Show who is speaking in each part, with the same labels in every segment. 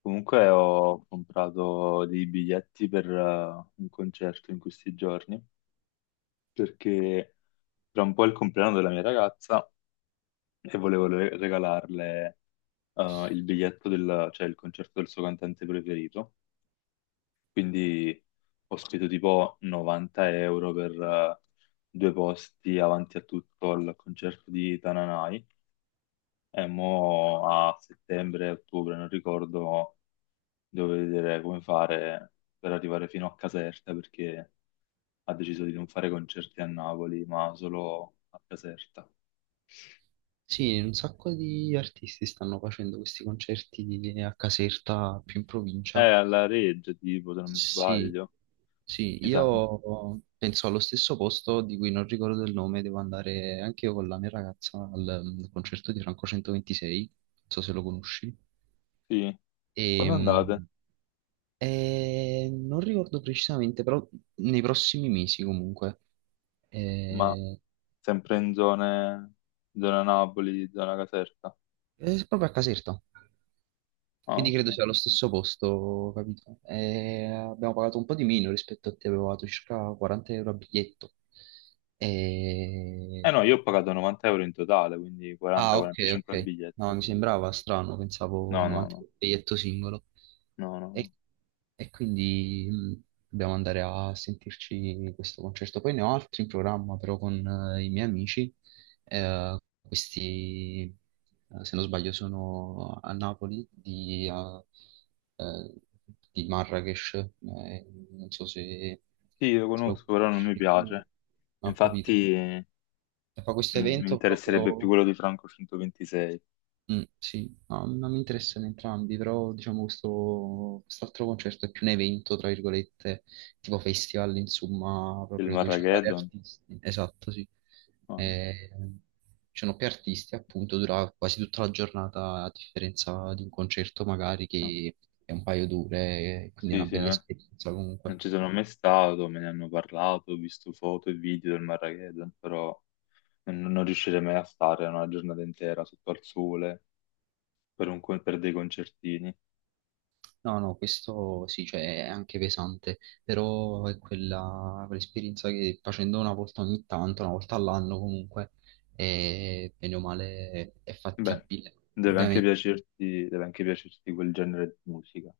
Speaker 1: Comunque ho comprato dei biglietti per un concerto in questi giorni perché tra un po' è il compleanno della mia ragazza e volevo regalarle il biglietto, cioè il concerto del suo cantante preferito. Quindi ho speso tipo 90 euro per due posti avanti a tutto al concerto di Tananai e mo a settembre, ottobre, non ricordo, devo vedere come fare per arrivare fino a Caserta perché ha deciso di non fare concerti a Napoli, ma solo a Caserta.
Speaker 2: Sì, un sacco di artisti stanno facendo questi concerti di- a Caserta, più in
Speaker 1: È
Speaker 2: provincia.
Speaker 1: alla Reggia, tipo, se non mi
Speaker 2: Sì,
Speaker 1: sbaglio.
Speaker 2: sì,
Speaker 1: Chissà.
Speaker 2: io penso allo stesso posto di cui non ricordo il nome, devo andare anche io con la mia ragazza al concerto di Franco 126, non so se lo conosci.
Speaker 1: Sì. Quando andate?
Speaker 2: Ehm, Non ricordo precisamente, però nei prossimi mesi comunque.
Speaker 1: Ma
Speaker 2: Eh,
Speaker 1: sempre in zone, zona Napoli, zona Caserta.
Speaker 2: è proprio a Caserta.
Speaker 1: Ah,
Speaker 2: Quindi
Speaker 1: ok.
Speaker 2: credo sia lo stesso posto, capito? E abbiamo pagato un po' di meno rispetto a te, abbiamo pagato circa 40 euro a biglietto.
Speaker 1: Eh
Speaker 2: E
Speaker 1: no, io ho pagato 90 euro in totale, quindi
Speaker 2: Ah, ok,
Speaker 1: 40-45 a
Speaker 2: ok.
Speaker 1: biglietto.
Speaker 2: No, mi
Speaker 1: Quindi...
Speaker 2: sembrava strano, pensavo
Speaker 1: No, no,
Speaker 2: 90
Speaker 1: no,
Speaker 2: per biglietto singolo.
Speaker 1: no, no, no.
Speaker 2: E, e quindi dobbiamo andare a sentirci questo concerto. Poi ne ho altri in programma, però con i miei amici. Questi, se non sbaglio, sono a Napoli eh, di Marrakesh. Non so se,
Speaker 1: Sì, lo
Speaker 2: se lo
Speaker 1: conosco, però non mi
Speaker 2: conosci. Non
Speaker 1: piace.
Speaker 2: ho capito.
Speaker 1: Infatti...
Speaker 2: E fa questo
Speaker 1: Mi
Speaker 2: evento
Speaker 1: interesserebbe più
Speaker 2: proprio...
Speaker 1: quello di Franco 126,
Speaker 2: Sì, no, non mi interessano entrambi, però diciamo questo quest'altro concerto è più un evento, tra virgolette, tipo festival, insomma,
Speaker 1: il
Speaker 2: proprio dove ci sono vari
Speaker 1: Marrageddon.
Speaker 2: artisti. Esatto, sì.
Speaker 1: No,
Speaker 2: Eh, Ci sono più artisti, appunto, dura quasi tutta la giornata, a differenza di un concerto magari
Speaker 1: no.
Speaker 2: che è un paio d'ore, quindi è
Speaker 1: Sì,
Speaker 2: una
Speaker 1: sì,
Speaker 2: bella
Speaker 1: no.
Speaker 2: esperienza comunque.
Speaker 1: Non ci sono mai stato, me ne hanno parlato, ho visto foto e video del Marrageddon, però non riuscirei mai a stare una giornata intera sotto al sole per, per dei concertini.
Speaker 2: No, no, questo sì, cioè è anche pesante, però è quella, quell'esperienza che facendo una volta ogni tanto, una volta all'anno comunque, è, bene o male è
Speaker 1: Beh,
Speaker 2: fattibile. Ovviamente
Speaker 1: deve anche piacerti quel genere di musica.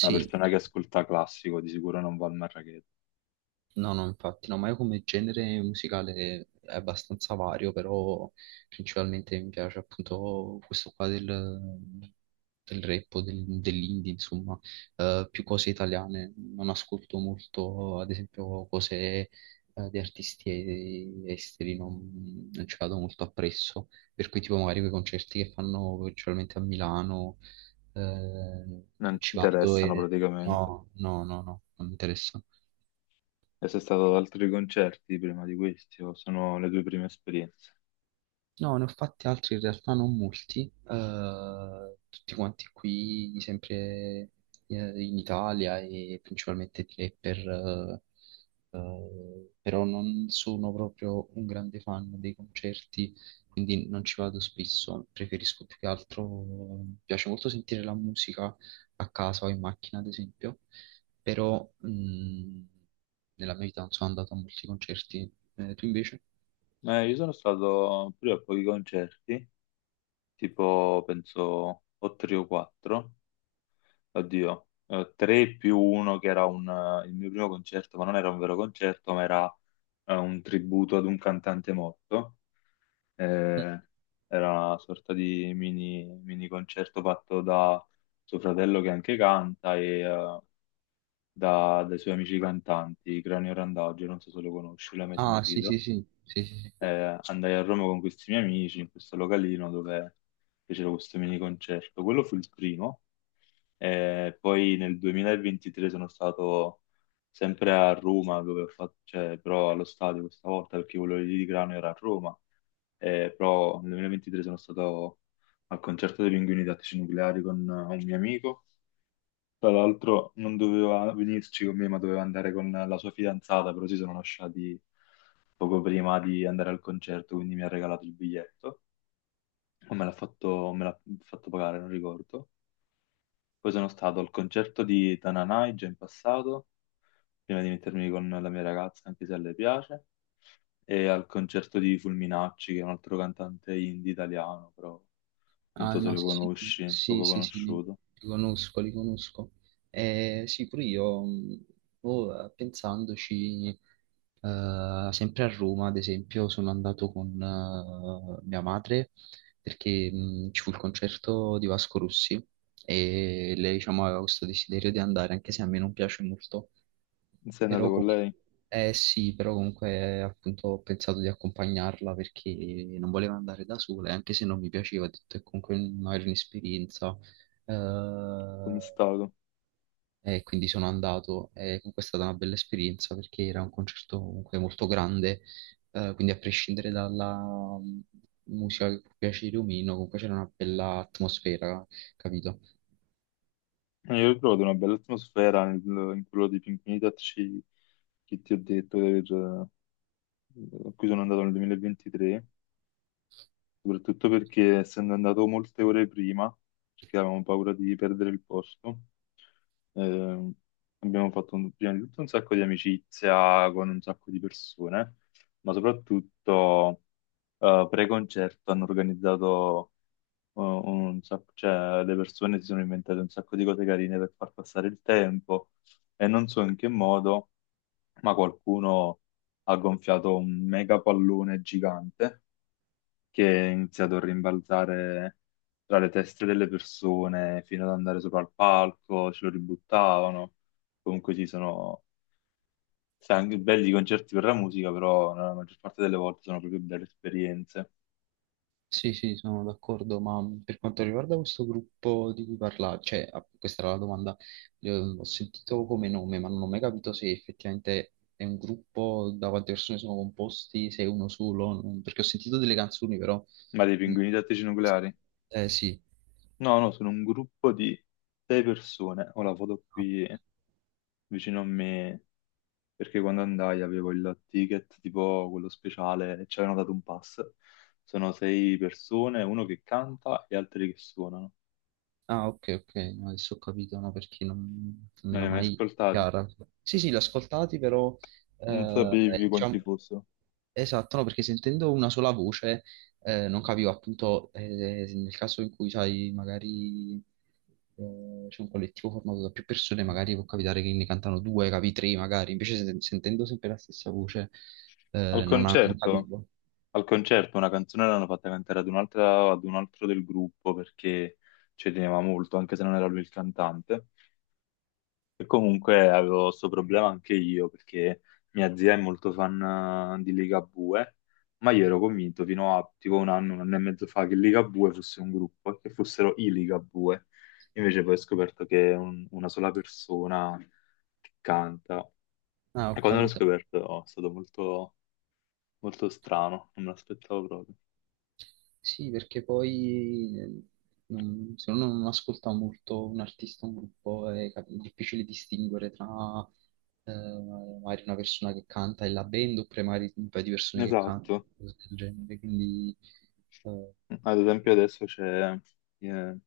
Speaker 1: Una persona che ascolta classico di sicuro non va al Marrageddon,
Speaker 2: No, no, infatti, no, ma io come genere musicale è abbastanza vario, però principalmente mi piace appunto questo qua del rap o del- dell'indie, insomma. Più cose italiane. Non ascolto molto, ad esempio, cose di artisti e- esteri, non ci vado molto appresso, per cui tipo magari quei concerti che fanno principalmente a Milano,
Speaker 1: non
Speaker 2: non
Speaker 1: ti
Speaker 2: ci vado
Speaker 1: interessano
Speaker 2: e
Speaker 1: praticamente.
Speaker 2: no, no, no, no, non mi interessa.
Speaker 1: E sei stato ad altri concerti prima di questi o sono le tue prime esperienze?
Speaker 2: No, ne ho fatti altri in realtà non molti, tutti quanti qui, sempre in Italia e principalmente di rapper, però non sono proprio un grande fan dei concerti, quindi non ci vado spesso, preferisco più che altro, mi piace molto sentire la musica a casa o in macchina ad esempio, però nella mia vita non sono andato a molti concerti. Tu invece?
Speaker 1: Io sono stato pure a pochi concerti, tipo penso o tre o quattro, oddio, tre più uno che era il mio primo concerto, ma non era un vero concerto, ma era un tributo ad un cantante morto.
Speaker 2: Mm.
Speaker 1: Eh, era una sorta di mini concerto fatto da suo fratello che anche canta e dai suoi amici cantanti, Cranio Randagio, non so se lo conosci, l'hai mai
Speaker 2: Ah, sì, sì,
Speaker 1: sentito.
Speaker 2: sì, sì, sì, sì.
Speaker 1: Andai a Roma con questi miei amici in questo localino dove fecero questo mini concerto. Quello fu il primo. Poi nel 2023 sono stato sempre a Roma, dove ho fatto, cioè, però allo stadio questa volta perché quello lì di Grano era a Roma. Però nel 2023 sono stato al concerto dei Pinguini Tattici Nucleari con un mio amico, tra l'altro non doveva venirci con me, ma doveva andare con la sua fidanzata, però si sono lasciati poco prima di andare al concerto, quindi mi ha regalato il biglietto. O me l'ha fatto, o me l'ha fatto pagare, non ricordo. Poi sono stato al concerto di Tananai già in passato, prima di mettermi con la mia ragazza, anche se a lei piace, e al concerto di Fulminacci, che è un altro cantante indie italiano, però non
Speaker 2: Ah,
Speaker 1: so se
Speaker 2: no,
Speaker 1: lo
Speaker 2: sì,
Speaker 1: conosci,
Speaker 2: sì,
Speaker 1: poco
Speaker 2: sì, sì, li,
Speaker 1: conosciuto.
Speaker 2: li conosco, li conosco. Sì, pure io, pensandoci, sempre a Roma, ad esempio, sono andato con mia madre perché ci fu il concerto di Vasco Rossi e lei, diciamo, aveva questo desiderio di andare, anche se a me non piace molto.
Speaker 1: Sei andato
Speaker 2: Però,
Speaker 1: con
Speaker 2: com-
Speaker 1: lei?
Speaker 2: sì, però comunque appunto ho pensato di accompagnarla perché non volevo andare da sola, e anche se non mi piaceva, ho detto è comunque un- magari un'esperienza. eh,
Speaker 1: Come è stato?
Speaker 2: e quindi sono andato e comunque è stata una bella esperienza perché era un concerto comunque molto grande, quindi a prescindere dalla mm, musica che può piacere o meno, comunque c'era una bella atmosfera, capito?
Speaker 1: Io ho trovato una bella atmosfera in quello di Pink Mitat che ti ho detto di aver- a cui sono andato nel 2023, soprattutto perché essendo andato molte ore prima, perché avevamo paura di perdere il posto, eh, abbiamo fatto prima di tutto un sacco di amicizia con un sacco di persone, ma soprattutto pre-concerto hanno organizzato cioè, le persone si sono inventate un sacco di cose carine per far passare il tempo e non so in che modo, ma qualcuno ha gonfiato un mega pallone gigante che è iniziato a rimbalzare tra le teste delle persone fino ad andare sopra al palco, ce lo ributtavano. Comunque sì, sono sai, anche belli i concerti per la musica, però nella maggior parte delle volte sono proprio belle esperienze.
Speaker 2: Sì, sì, sono d'accordo, ma per quanto riguarda questo gruppo di cui parla, cioè, ah, questa era la domanda, ho sentito come nome, ma non ho mai capito se effettivamente è un gruppo, da quante persone sono composti, se è uno solo, non- perché ho sentito delle canzoni, però...
Speaker 1: Ma dei
Speaker 2: mm.
Speaker 1: pinguini tattici nucleari?
Speaker 2: Eh sì.
Speaker 1: No, no, sono un gruppo di sei persone. Ora vado qui vicino a me perché quando andai avevo il ticket tipo quello speciale e ci avevano dato un pass. Sono sei persone, uno che canta e altri che suonano.
Speaker 2: Ah, ok, ok, no, adesso ho capito, no, perché non mi
Speaker 1: Non li
Speaker 2: era
Speaker 1: hai mai
Speaker 2: mai
Speaker 1: ascoltati?
Speaker 2: chiara. Sì, sì, l'ho ascoltati, però,
Speaker 1: Non sapevi quanti
Speaker 2: diciamo,
Speaker 1: fossero.
Speaker 2: esatto, no, perché sentendo una sola voce, non capivo appunto, nel caso in cui, sai, magari c'è un collettivo formato da più persone, magari può capitare che ne cantano due, capi tre, magari, invece sen- sentendo sempre la stessa voce,
Speaker 1: Al
Speaker 2: non, ha- non
Speaker 1: concerto,
Speaker 2: capivo.
Speaker 1: al concerto una canzone l'hanno fatta cantare ad ad un altro del gruppo perché ci teneva molto, anche se non era lui il cantante. E comunque avevo questo problema anche io perché mia zia è molto fan di Ligabue, ma io ero convinto fino a tipo un anno e mezzo fa che Ligabue fosse un gruppo e che fossero i Ligabue. Invece poi ho scoperto che è una sola persona che canta.
Speaker 2: Ah,
Speaker 1: E
Speaker 2: ho
Speaker 1: quando l'ho
Speaker 2: capito.
Speaker 1: scoperto oh, è stato molto, molto strano, non me l'aspettavo proprio.
Speaker 2: Sì, perché poi non- se uno non ascolta molto un artista, un gruppo, è cap- difficile distinguere tra eh, magari una persona che canta e la band oppure magari un paio di persone che cantano,
Speaker 1: Esatto.
Speaker 2: cose del genere. Quindi eh,
Speaker 1: Ad esempio adesso c'è eh,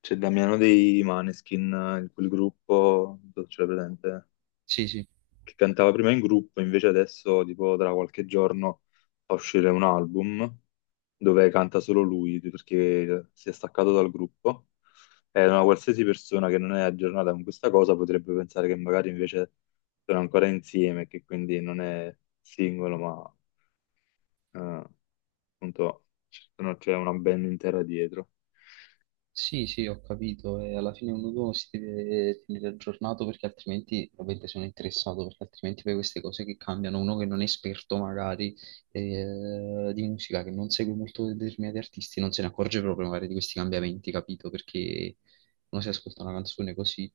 Speaker 1: c'è Damiano dei Maneskin, in quel gruppo, non so se ce l'hai presente,
Speaker 2: sì, sì.
Speaker 1: che cantava prima in gruppo, invece adesso, tipo, tra qualche giorno fa uscire un album dove canta solo lui, perché si è staccato dal gruppo. E una qualsiasi persona che non è aggiornata con questa cosa potrebbe pensare che magari invece sono ancora insieme, che quindi non è singolo, ma eh, appunto c'è una band intera dietro.
Speaker 2: Sì, sì, ho capito. E alla fine ognuno si deve tenere aggiornato perché altrimenti, ovviamente sono interessato, perché altrimenti poi queste cose che cambiano, uno che non è esperto magari di musica, che non segue molto determinati artisti, non se ne accorge proprio magari di questi cambiamenti, capito? Perché uno si ascolta una canzone così,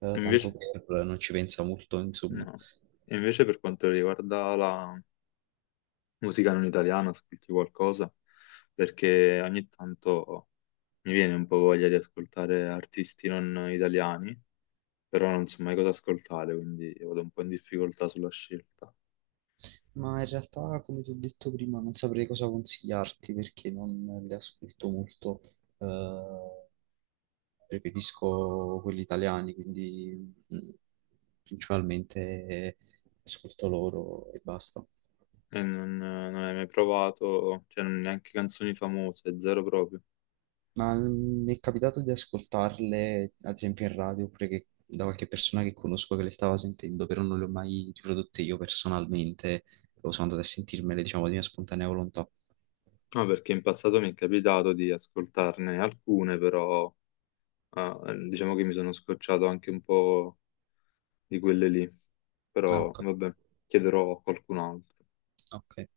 Speaker 2: tanto
Speaker 1: Invece,
Speaker 2: per, non ci pensa molto, insomma.
Speaker 1: no. Invece per quanto riguarda la musica non italiana, ascolti qualcosa? Perché ogni tanto mi viene un po' voglia di ascoltare artisti non italiani, però non so mai cosa ascoltare, quindi vado un po' in difficoltà sulla scelta.
Speaker 2: Ma in realtà, come ti ho detto prima, non saprei cosa consigliarti perché non le ascolto molto. Eh, preferisco quelli italiani, quindi principalmente ascolto loro e basta.
Speaker 1: E non hai mai provato, neanche canzoni famose, zero proprio.
Speaker 2: Ma mi è capitato di ascoltarle, ad esempio, in radio, oppure che- da qualche persona che conosco che le stava sentendo, però non le ho mai riprodotte io personalmente, o sono andato a sentirmele, diciamo, di mia spontanea volontà.
Speaker 1: No, perché in passato mi è capitato di ascoltarne alcune, però diciamo che mi sono scocciato anche un po' di quelle lì.
Speaker 2: Ah,
Speaker 1: Però
Speaker 2: ok.
Speaker 1: vabbè, chiederò a qualcun altro.
Speaker 2: Ok.